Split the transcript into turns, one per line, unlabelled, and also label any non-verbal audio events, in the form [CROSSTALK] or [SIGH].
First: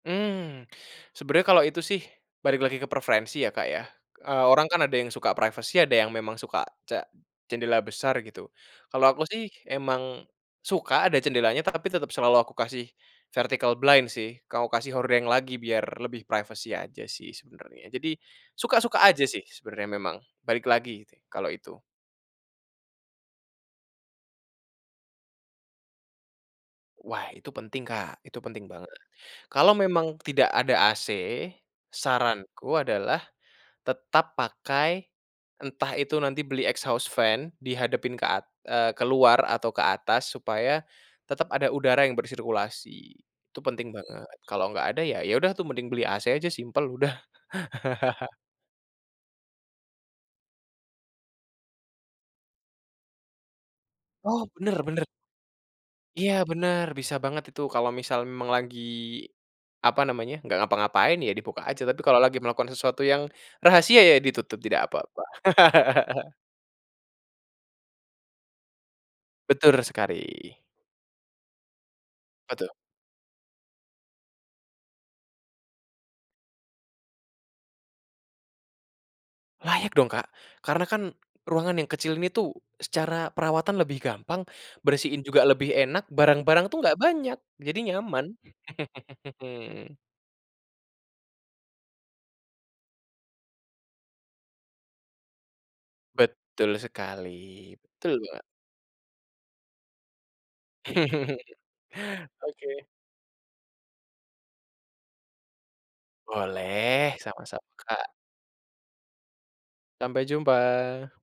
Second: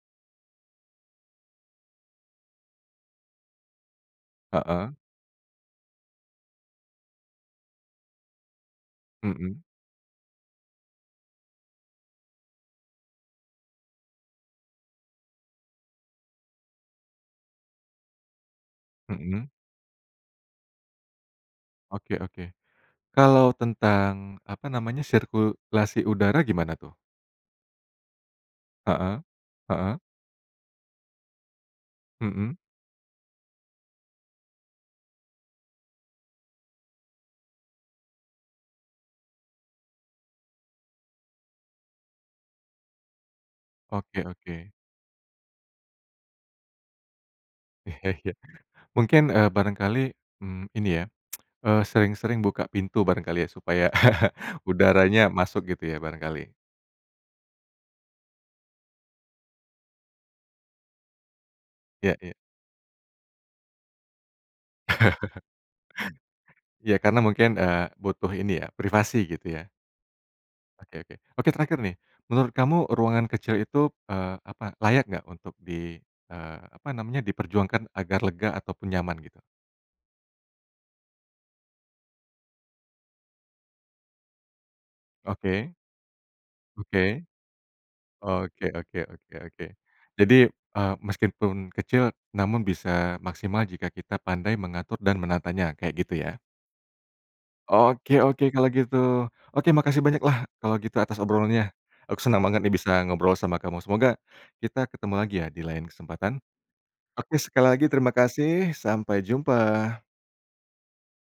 Mmm. Sebenernya kalau itu sih balik lagi ke preferensi ya, Kak, ya. Eee, orang kan
Heeh.
ada yang suka privacy, ada yang memang suka ce jendela besar gitu. Kalau aku sih
Mhm.
emang suka ada jendelanya, tapi tetep selalu aku kasih vertical blind sih, kalau kasih hordeng lagi biar lebih privacy aja sih sebenernya. Jadi suka-suka aja sih
Mhm.
sebenernya memang. Balik lagi gitu ya, kalau itu.
Oke oke. Kalau tentang, apa namanya, sirkulasi udara gimana tuh?
Wah, itu penting, Kak. Itu penting banget.
Heeh,
Kalau
heeh.
memang tidak ada AC
Mhm.
saranku adalah tetap pakai, entah itu nanti beli exhaust fan dihadapin ke at eee, ke luar atau ke atas supaya tetep ada udara yang bersirkulasi. Itu penting
Oke
banget. Kalau
oke.
nggak ada ya, ya udah tuh mending beli AC aja, simpel udah.
[CHUCKLES]
[CHUCKLES]
Mungkin, eee, barangkali, mmm ini ya, [TSK] eee, sering-sering buka pintu barangkali ya, supaya [CHUCKLES]
Oh, bener bener.
udaranya masuk gitu ya
Iya
barangkali.
bener. Bisa banget itu. Kalau misal memang lagi, apa namanya, nggak ngapa-ngapain ya di buka aja, tapi
Iya
kalau
iya.
lagi melakukan sesuatu yang rahasia ya ditutup tidak apa-apa.
[CHUCKLES]
[LAUGHS]
Ya karena mungkin, eee, butuh ini ya privasi gitu ya.
Betul sekali.
Oke oke. Oke, terakhir nih. Menurut
Apa tuh?
kamu ruangan kecil itu, eee, apa, layak nggak untuk di eee, apa namanya diperjuangkan agar lega ataupun nyaman gitu?
Layak dong, Kak. Karena kan ruangan yang kecil ini tuh secara perawatan lebih gampang, bersihin juga lebih
Oke.
enak, barang-barang tuh nggak
Oke.
banyak. Jadi nyaman.
Oke oke oke oke.
[LAUGHS]
Jadi, eee, meskipun kecil namun bisa maksimal jika kita pandai mengatur dan menatanya kayak gitu ya?
Betul sekali. Betul
Oke
banget.
oke kalau gitu. Oke makasih banyaklah kalau gitu, atas
[CHUCKLES]
obrolannya. Aku seneng banget nih
Oke.
bisa ngobrol sama kamu. Semoga kita ketemu lagi ya di lain kesempatan.
Boleh.
Oke, sekali
Sama-sama,
lagi
Kak.
terima kasih. Sampai jumpa.
Sampai jumpa.